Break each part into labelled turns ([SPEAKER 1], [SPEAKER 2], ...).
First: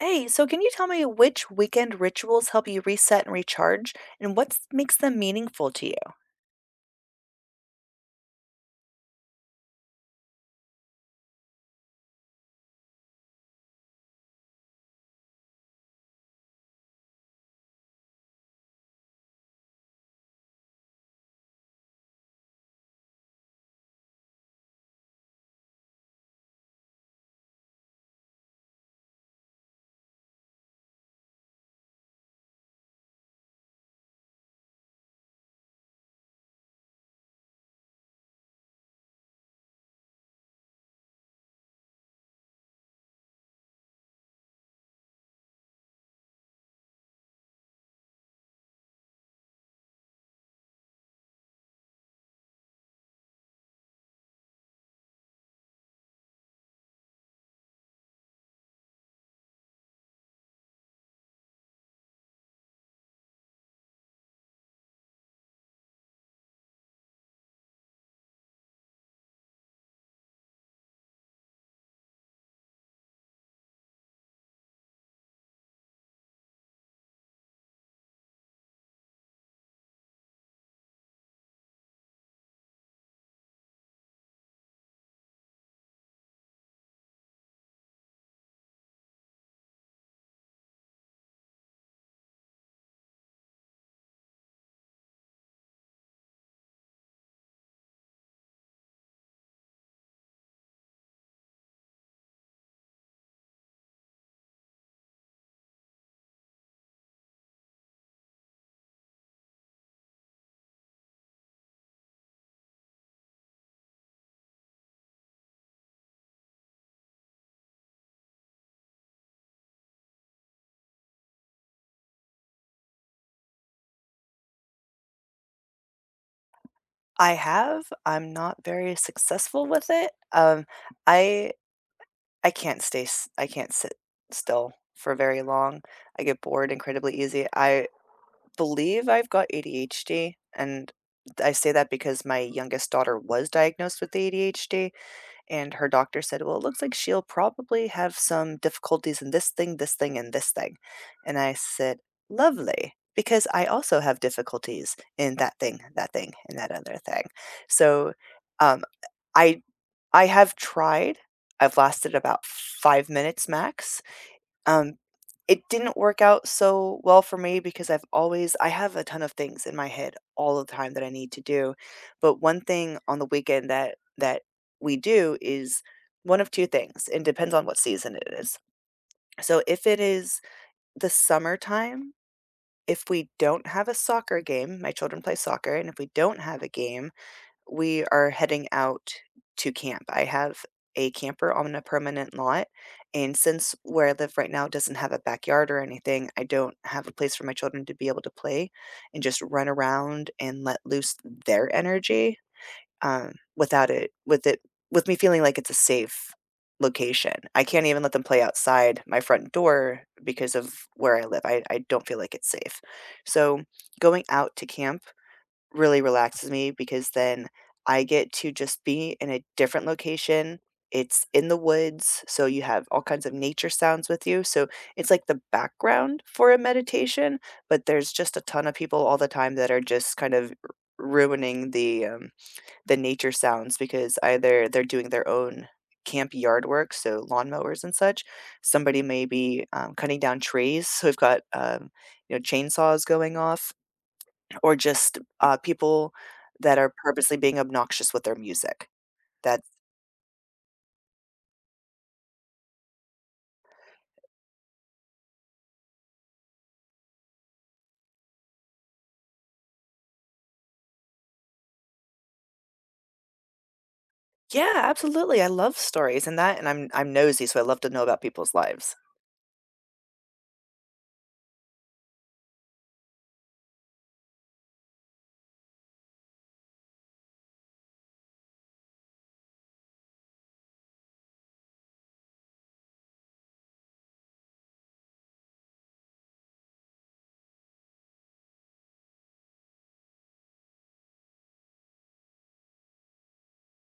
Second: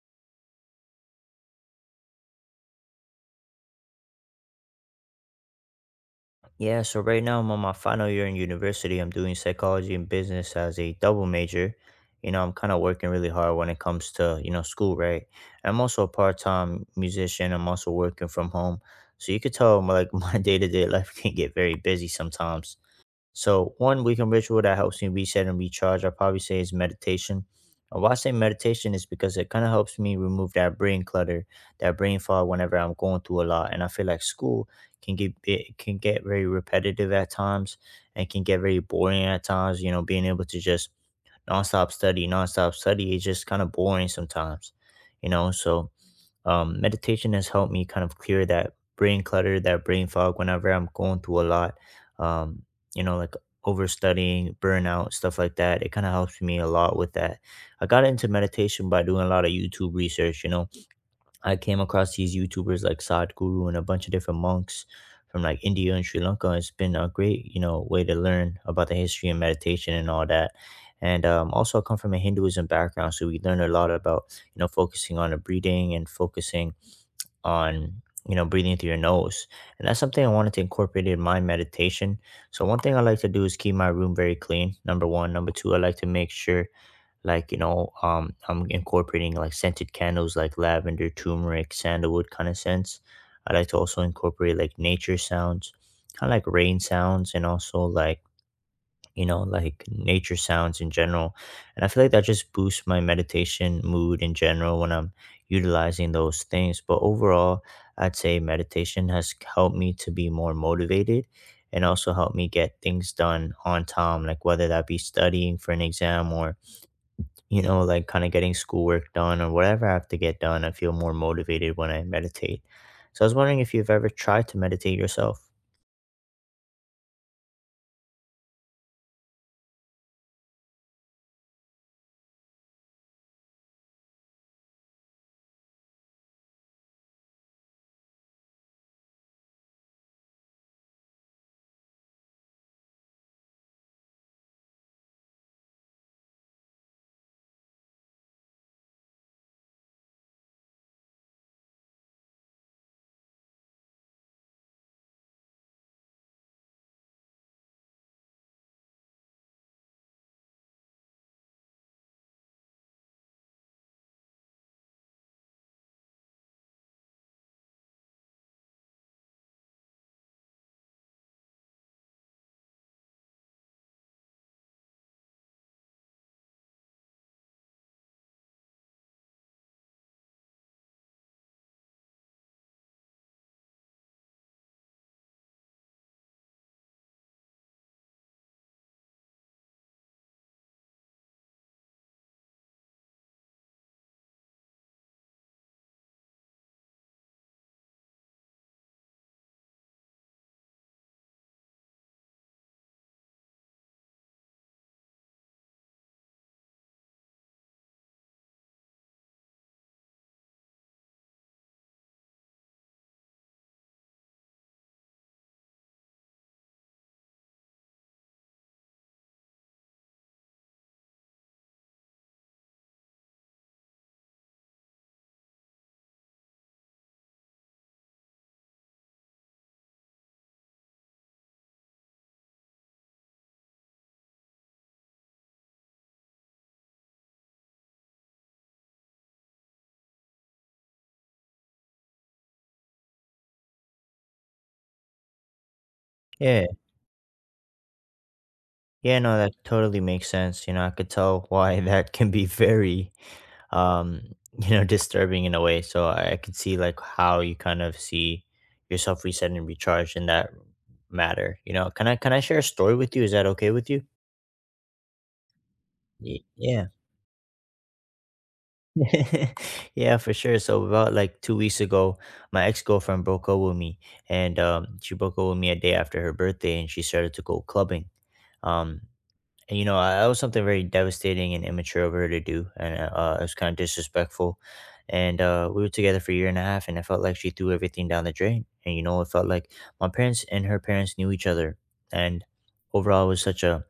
[SPEAKER 1] Hey, so can you tell me which weekend rituals help you reset and recharge, and what makes them meaningful to you?
[SPEAKER 2] Yeah, so right now I'm on my final year in university. I'm doing psychology and business as a double major. You know, I'm kind of working really hard when it comes to, you know, school, right? I'm also a part-time musician. I'm also working from home. So you could tell like my day-to-day life can get very busy sometimes. So, one weekend ritual that helps me reset and recharge, I probably say is meditation. And why I say meditation is because it kind of helps me remove that brain clutter, that brain fog whenever I'm going through a lot. And I feel like school can get very repetitive at times and can get very boring at times. You know, being able to just nonstop study is just kind of boring sometimes. You know, so meditation has helped me kind of clear that brain clutter, that brain fog whenever I'm going through a lot, um, like overstudying, burnout, stuff like that. It kind of helps me a lot with that. I got into meditation by doing a lot of YouTube research, you know. I came across these YouTubers like Sadhguru and a bunch of different monks from like India and Sri Lanka. It's been a great, you know, way to learn about the history and meditation and all that. And Also, I come from a Hinduism background, so we learn a lot about, you know, focusing on the breathing and focusing on, you know, breathing through your nose, and that's something I wanted to incorporate in my meditation. So one thing I like to do is keep my room very clean. Number one, number two, I like to make sure, like, I'm incorporating like scented candles, like lavender, turmeric, sandalwood kind of scents. I like to also incorporate like nature sounds, kind of like rain sounds, and also like, you know, like nature sounds in general. And I feel like that just boosts my meditation mood in general when I'm utilizing those things. But overall, I'd say meditation has helped me to be more motivated and also helped me get things done on time, like whether that be studying for an exam or, you know, like kind of getting schoolwork done or whatever I have to get done. I feel more motivated when I meditate. So I was wondering if you've ever tried to meditate yourself.
[SPEAKER 1] I have. I'm not very successful with it. I I can't stay. I can't sit still for very long. I get bored incredibly easy. I believe I've got ADHD, and I say that because my youngest daughter was diagnosed with ADHD. And her doctor said, "Well, it looks like she'll probably have some difficulties in this thing, and this thing." And I said, "Lovely, because I also have difficulties in that thing, and that other thing." So um, I I have tried. I've lasted about 5 minutes max. um, it didn't work out so well for me because I have a ton of things in my head all the time that I need to do. But one thing on the weekend that we do is one of two things, and depends on what season it is. So if it is the summertime, if we don't have a soccer game, my children play soccer, and if we don't have a game, we are heading out to camp. I have a camper on a permanent lot, and since where I live right now doesn't have a backyard or anything, I don't have a place for my children to be able to play and just run around and let loose their energy, without it with it with me feeling like it's a safe location. I can't even let them play outside my front door because of where I live. I don't feel like it's safe. So going out to camp really relaxes me because then I get to just be in a different location. It's in the woods, so you have all kinds of nature sounds with you. So it's like the background for a meditation, but there's just a ton of people all the time that are just kind of ruining the nature sounds because either they're doing their own camp yard work, so lawnmowers and such. Somebody may be cutting down trees, so we've got you know, chainsaws going off or just, people
[SPEAKER 2] Yeah.
[SPEAKER 1] that are purposely being obnoxious with their music.
[SPEAKER 2] Yeah, no, that
[SPEAKER 1] That's—
[SPEAKER 2] totally makes sense. You know, I could tell why that can be very, um, you know, disturbing in a way. So I could see like how you kind of see yourself reset and recharge in that matter. You know, can I share a story with you? Is that okay with you?
[SPEAKER 1] Yeah, absolutely, I love stories and
[SPEAKER 2] Y-
[SPEAKER 1] that, and I'm
[SPEAKER 2] yeah.
[SPEAKER 1] I'm nosy, so I love to know about people's lives.
[SPEAKER 2] Yeah, for sure. So about like 2 weeks ago, my ex girlfriend broke up with me, and she broke up with me a day after her birthday, and she started to go clubbing. Um, And you know, that was something very devastating and immature of her to do, and it was kind of disrespectful. And We were together for a year and a half, and I felt like she threw everything down the drain. And you know, it felt like my parents and her parents knew each other, and overall, it was such a,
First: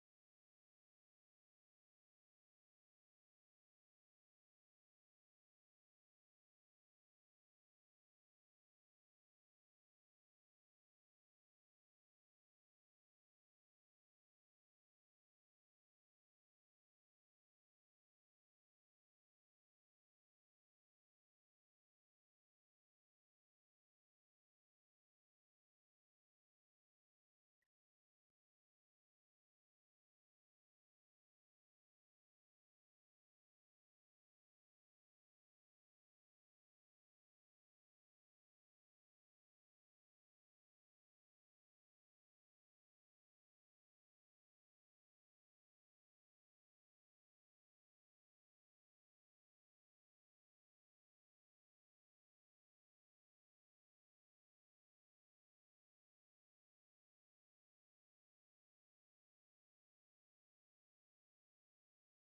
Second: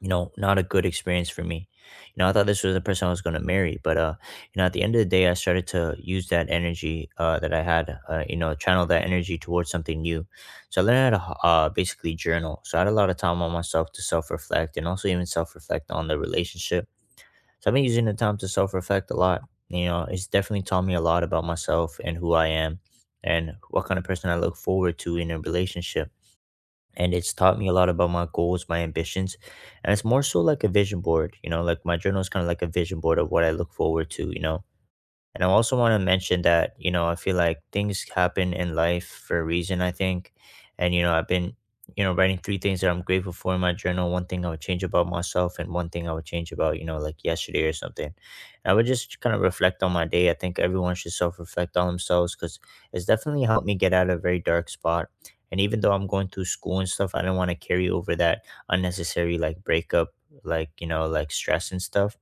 [SPEAKER 2] you know, not a good experience for me. You know, I thought this was the person I was going to marry, but you know, at the end of the day, I started to use that energy that I had, you know, channel that energy towards something new. So I learned how to basically journal. So I had a lot of time on myself to self reflect and also even self reflect on the relationship. So I've been using the time to self reflect a lot. You know, it's definitely taught me a lot about myself and who I am and what kind of person I look forward to in a relationship, and it's taught me a lot about my goals, my ambitions. And it's more so like a vision board, you know, like my journal is kind of like a vision board of what I look forward to, you know. And I also want to mention that, you know, I feel like things happen in life for a reason, I think. And, you know, I've been, you know, writing three things that I'm grateful for in my journal. One thing I would change about myself, and one thing I would change about, you know, like yesterday or something. And I would just kind of reflect on my day. I think everyone should self reflect on themselves because it's definitely helped me get out of a very dark spot. And even though I'm going through school and stuff, I don't want to carry over that unnecessary like breakup, like, you know, like stress and stuff.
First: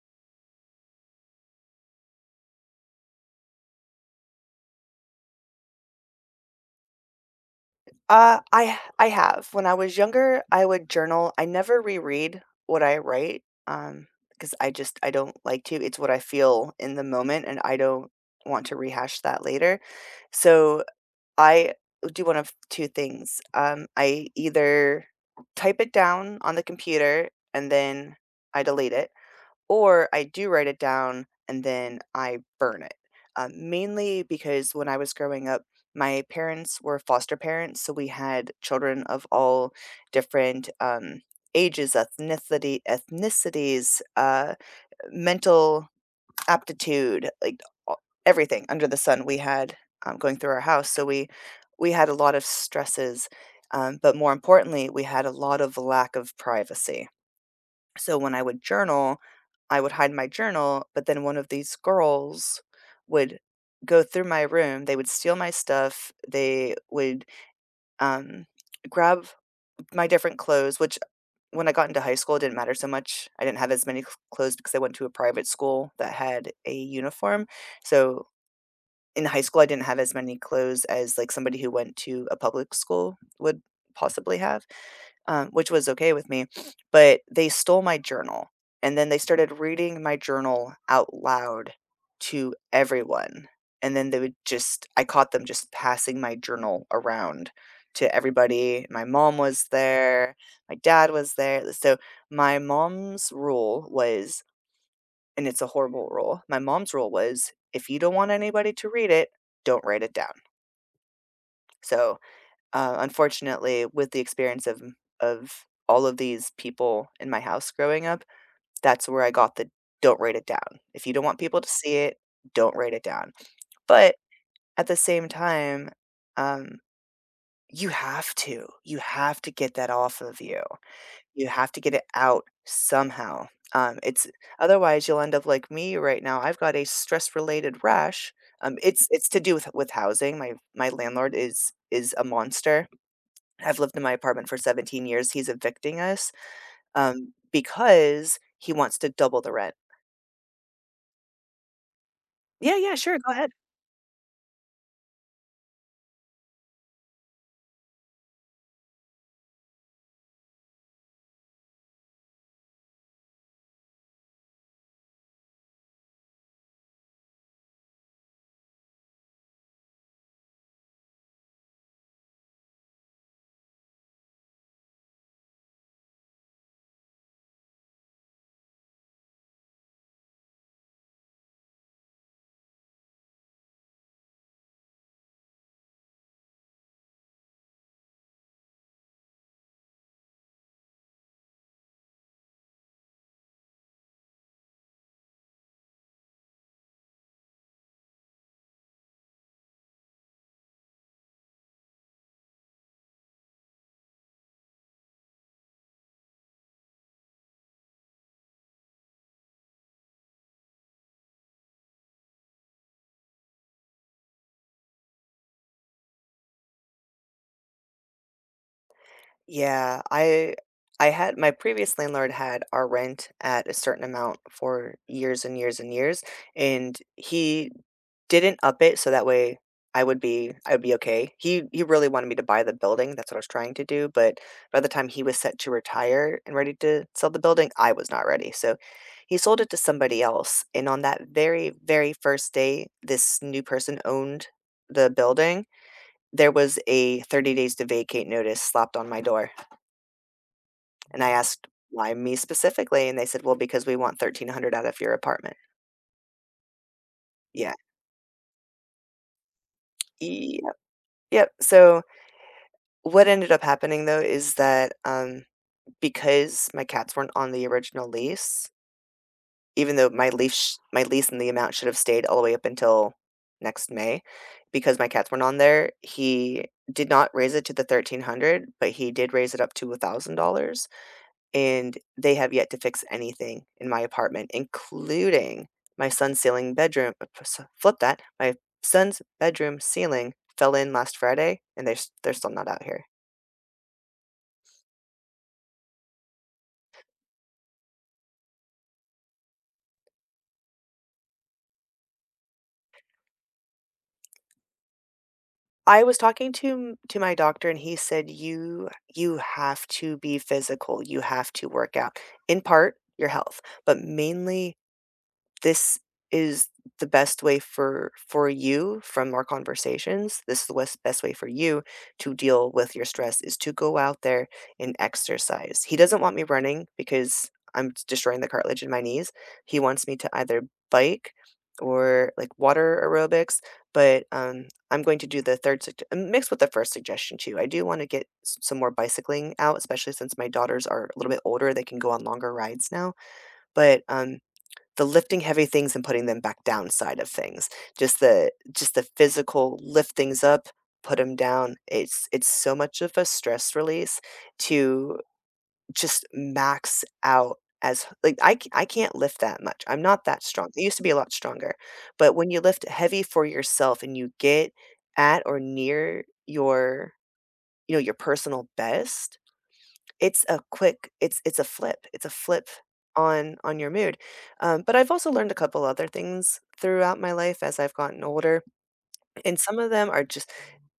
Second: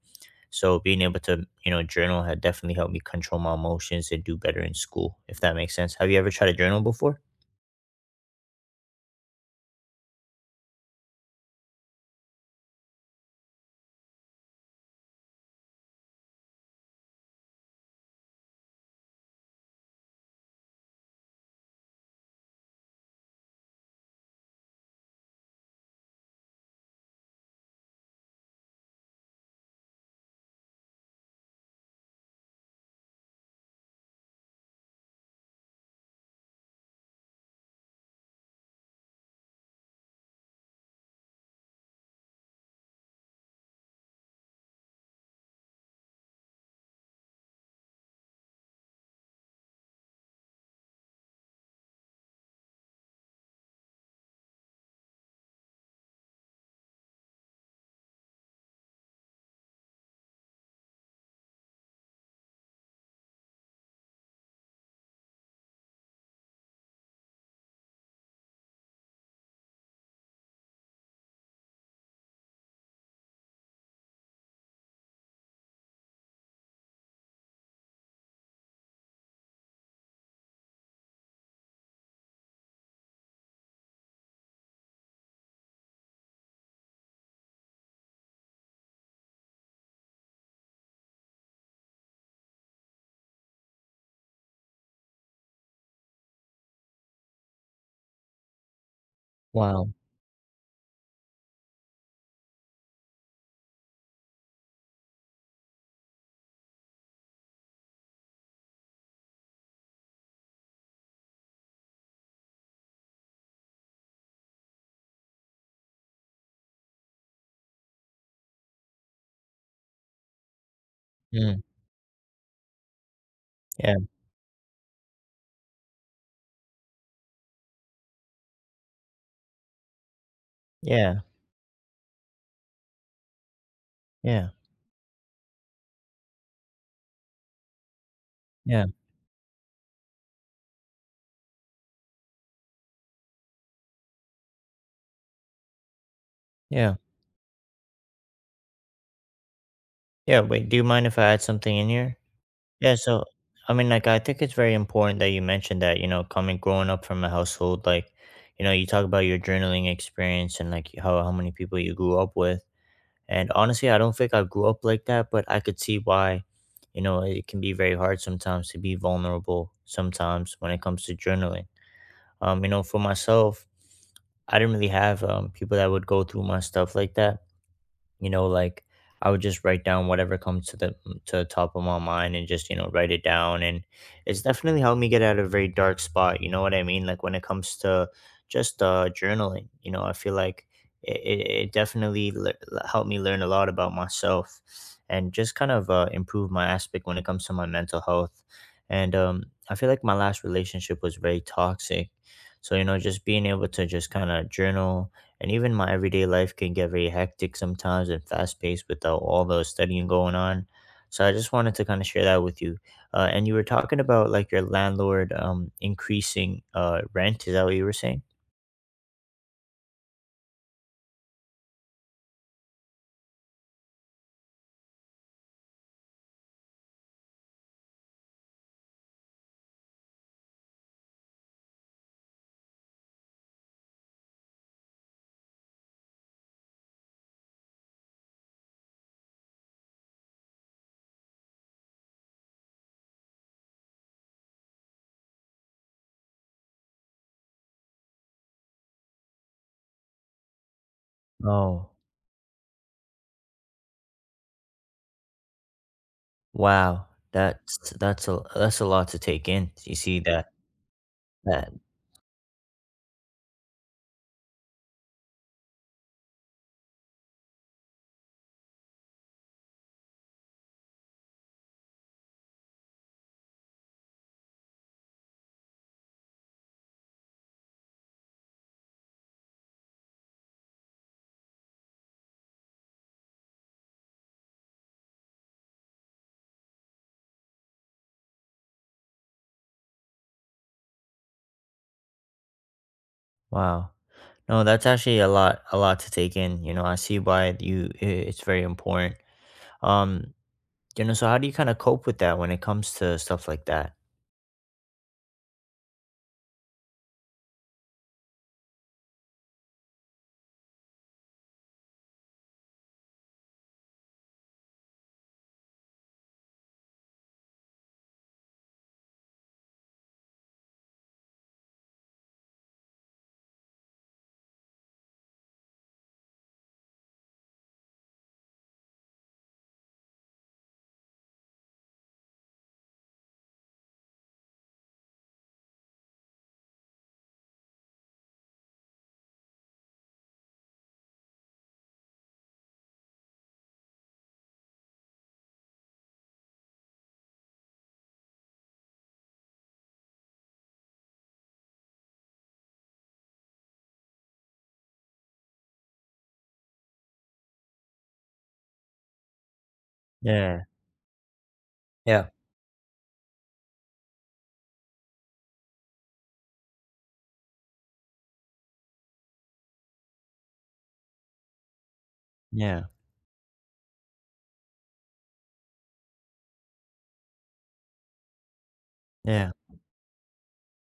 [SPEAKER 2] So being able to, you know, journal had definitely helped me control my emotions and do better in school, if that makes sense. Have you ever tried to journal before?
[SPEAKER 1] I have. When I was younger, I would journal. I never reread what I write, because I don't like to. It's what I feel in the moment, and I don't want to rehash that later. So I do one of two things. I either type it down on the computer and then I delete it, or I do write it down and then I burn it. Mainly because when I was growing up, my parents were foster parents, so we had children of all different ages, ethnicities, mental aptitude, like, a everything under the sun we had, going through our house, so we had a lot of stresses, but more importantly, we had a lot of lack of privacy. So when I would journal, I would hide my journal, but then one of these girls would go through my room, they would steal my stuff, they would, um, grab my different clothes, which when I got into high school, it didn't matter so much. I didn't have as many cl clothes because I went to a private school that had a uniform, so in high school, I didn't have as many clothes as, like, somebody who went to a public school would possibly have, which was okay with me, but they stole my journal, and then they started reading my journal out loud to everyone, and then they would just— I caught them just passing my journal around to everybody. My mom was
[SPEAKER 2] Wow.
[SPEAKER 1] there, my dad was there, so my mom's rule was— and it's a horrible rule. My mom's rule was, if you don't want anybody to read it, don't write it down. So, unfortunately, with the experience of all of these people in my house growing up, that's where I got the "don't write it down. If you don't want
[SPEAKER 2] Mm,
[SPEAKER 1] people to see it, don't write it down."
[SPEAKER 2] yeah,
[SPEAKER 1] But at the same time, um, you have to. You have to get that off of you.
[SPEAKER 2] yeah,
[SPEAKER 1] You have to get it out somehow. It's
[SPEAKER 2] yeah,
[SPEAKER 1] Otherwise you'll end up like me right now. I've got a stress related rash. Um,
[SPEAKER 2] yeah,
[SPEAKER 1] it's it's to do with housing. My landlord is a monster. I've lived in my apartment for 17 years. He's evicting us
[SPEAKER 2] yeah,
[SPEAKER 1] because he wants to double the rent.
[SPEAKER 2] yeah. Wait, do you mind if I add something in here?
[SPEAKER 1] Yeah, yeah,
[SPEAKER 2] Yeah,
[SPEAKER 1] sure,
[SPEAKER 2] so
[SPEAKER 1] go ahead.
[SPEAKER 2] I mean, like, I think it's very important that you mentioned that, you know, coming growing up from a household, like, you know, you talk about your journaling experience and like how many people you grew up with. And honestly, I don't think I grew up like that, but I could see why, you know, it can be very hard sometimes to be vulnerable sometimes when it comes to journaling. You know, for myself, I didn't really have people that would go through my stuff like that, you know, like I would just write down whatever comes to the to the top of my mind and just, you know, write it down. And it's definitely helped me get out of a very dark spot. You know what I mean, like when it comes to just journaling. You know, I feel like it definitely helped me learn a lot about myself and just kind of improve my aspect when it comes to my mental health. And I feel like my last relationship was very toxic, so you know, just being able to just kind of journal. And even my everyday life can get very hectic sometimes and fast paced without all the studying going on. So I just wanted to kind of share that with you. And you were talking about like your landlord increasing rent. Is that what you were saying?
[SPEAKER 1] Yeah, I had— my previous landlord had our rent at a certain amount for years and years and years, and he didn't up it so that way I would be okay. He really wanted me to buy the building, that's what I was trying to do, but by the time he was set to retire and ready to sell the building, I was not ready. So he sold it to somebody else, and on that very, very first day this new person owned the building, there was a 30 days to vacate notice slapped on my door. And I asked,
[SPEAKER 2] Oh,
[SPEAKER 1] "Why me specifically?" And they said, "Well, because we want 1,300 out of your apartment."
[SPEAKER 2] wow.
[SPEAKER 1] Yeah.
[SPEAKER 2] That's a lot to take in. You see that
[SPEAKER 1] Yep, yep.
[SPEAKER 2] that.
[SPEAKER 1] So, what ended up happening, though, is that, because my cats weren't on the original lease, even though my lease and the amount should have stayed all the way up until next May, because my cats weren't on there, he did not raise it to the 1,300, but he did raise it up to $1,000. And they have yet to fix anything in my apartment, including my son's ceiling bedroom— p s flip that, my son's bedroom ceiling fell in last Friday, and they're s they're still not out here.
[SPEAKER 2] Wow. No, that's actually a lot to take in. You know, I see why it's very important. Um, you know, so how do you kind of cope with that when it comes to stuff like that?
[SPEAKER 1] I was talking to m to my doctor, and he said, "You— you have to be physical, you have to work out. In part, your health, but mainly this is the best way for you. From our conversations, this is the best way for you to deal with your stress is to go out there and exercise." He doesn't want me running because I'm destroying the cartilage in my knees. He wants me to either bike or like water aerobics, but I'm going to do the third sug- mixed with the first suggestion too. I do want to get some more bicycling out, especially since my daughters are a little bit older. They can go on longer rides now, but the lifting heavy things and putting them back down side of things. Just the— just the physical lift things up, put them down. It's so much of a stress release to just max out as like, I can't lift that much. I'm not that
[SPEAKER 2] Yeah.
[SPEAKER 1] strong. I used to be a lot stronger,
[SPEAKER 2] Yeah.
[SPEAKER 1] but when you lift heavy for yourself and you get at or near your, you know, your personal best, it's— it's a flip. It's a flip
[SPEAKER 2] Yeah,
[SPEAKER 1] on your mood, but I've also learned a couple other things throughout my life as I've gotten older,
[SPEAKER 2] yeah,
[SPEAKER 1] and some of them are just—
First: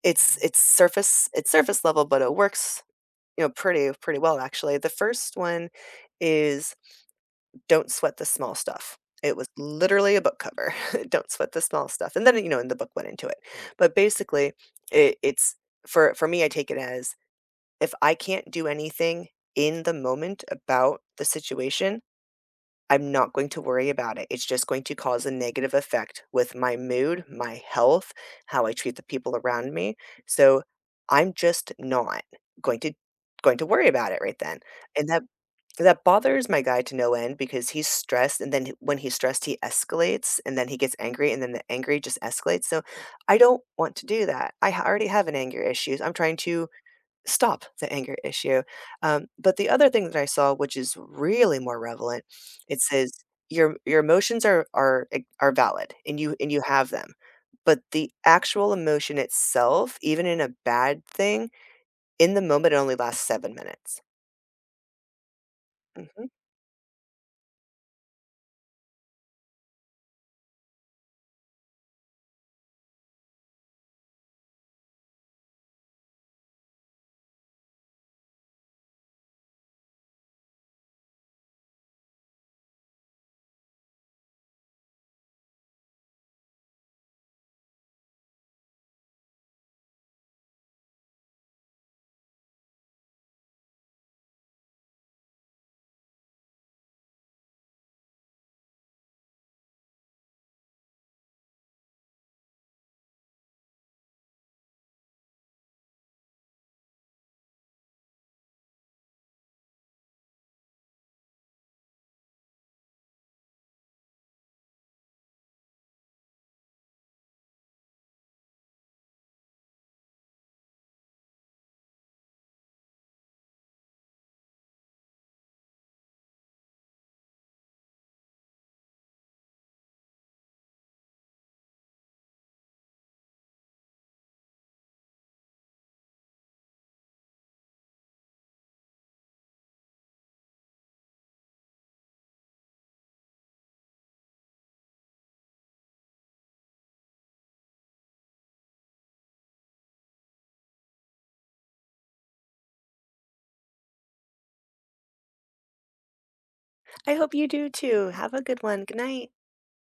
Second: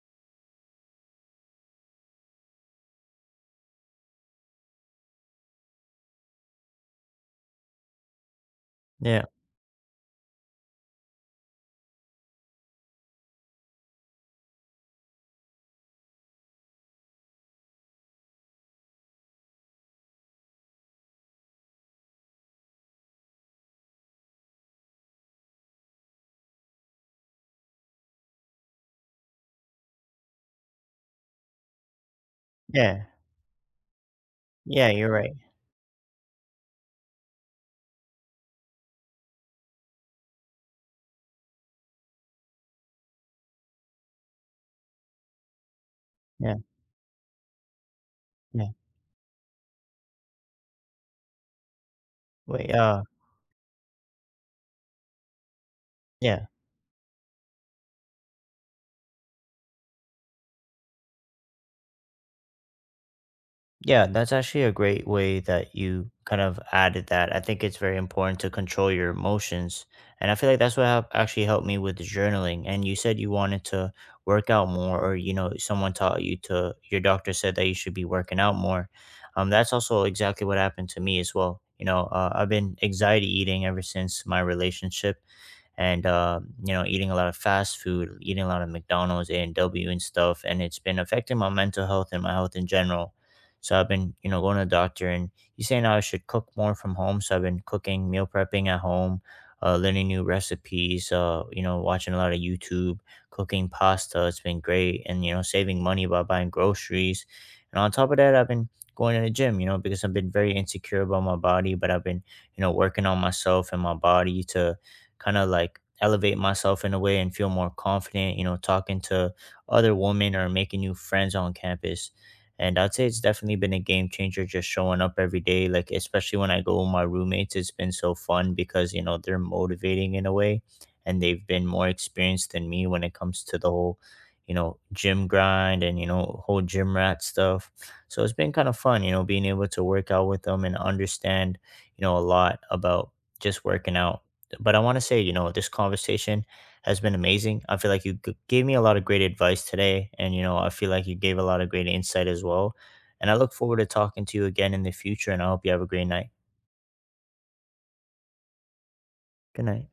[SPEAKER 1] it's surface level, but it works, you know, pretty well actually. The first one is don't sweat the small stuff.
[SPEAKER 2] yeah,
[SPEAKER 1] It was literally a book cover. Don't sweat the small stuff. And then, you know, and the book went into it. But basically, it's for— for me, I take it as, if I can't do anything in the moment about the situation, I'm not going to worry about it. It's just going to cause a negative effect with my mood, my health, how I treat the people around me. So I'm just not going to
[SPEAKER 2] yeah,
[SPEAKER 1] going to worry about it right then.
[SPEAKER 2] yeah,
[SPEAKER 1] And
[SPEAKER 2] you're right.
[SPEAKER 1] that bothers my guy to no end because he's stressed and then when he's stressed he escalates and then he gets angry and then the angry just escalates. So I don't want to do that. Already have an anger issues. I'm trying
[SPEAKER 2] Yeah,
[SPEAKER 1] to stop the anger issue.
[SPEAKER 2] yeah.
[SPEAKER 1] But the other thing that I saw, which is really more relevant,
[SPEAKER 2] Wait,
[SPEAKER 1] it
[SPEAKER 2] uh,
[SPEAKER 1] says your— your emotions are— are are valid and you—
[SPEAKER 2] yeah,
[SPEAKER 1] and you have them. But the actual emotion itself, even in a bad thing, in the moment it only lasts 7 minutes.
[SPEAKER 2] yeah, that's actually a great way that you
[SPEAKER 1] Hmm.
[SPEAKER 2] kind of added that. I think it's very important to control your emotions. And I feel like that's what actually helped me with the journaling. And you said you wanted to work out more, or, you know, someone taught you to, your doctor said that you should be working out more. That's also exactly what happened to me as well. You know, I've been anxiety eating ever since my relationship, and you know, eating a lot of fast food, eating a lot of McDonald's, A&W, and W, and stuff, and it's been affecting my mental health and my health in general. So I've been, you know, going to the doctor, and he's saying I should cook more from home. So I've been cooking, meal prepping at home, learning new recipes, you know, watching a lot of YouTube, cooking pasta. It's been great. And you know, saving money by buying groceries. And on top of that, I've been going to the gym, you know, because I've been very insecure about my body, but I've been, you know, working on myself and my body to kind of like elevate myself in a way and feel more confident, you know, talking to other women or making new friends on campus. And I'd say it's definitely been a game changer just showing up every day. Like, especially when I go with my roommates, it's been so fun because, you know, they're motivating in a way, and they've been more experienced than me when it comes to the whole, you know, gym grind and, you know, whole gym rat stuff. So it's been kind of fun, you know, being able to work out with them and understand, you know, a lot about just working out. But I want to say, you know, this conversation has been amazing. I feel like you gave me a lot of great advice today. And, you know, I feel like you gave a lot of great insight as well. And I look forward to talking to you again in the future. And I hope you have a great night.
[SPEAKER 1] I hope you do too. Have a good one. Good night.
[SPEAKER 2] Good night.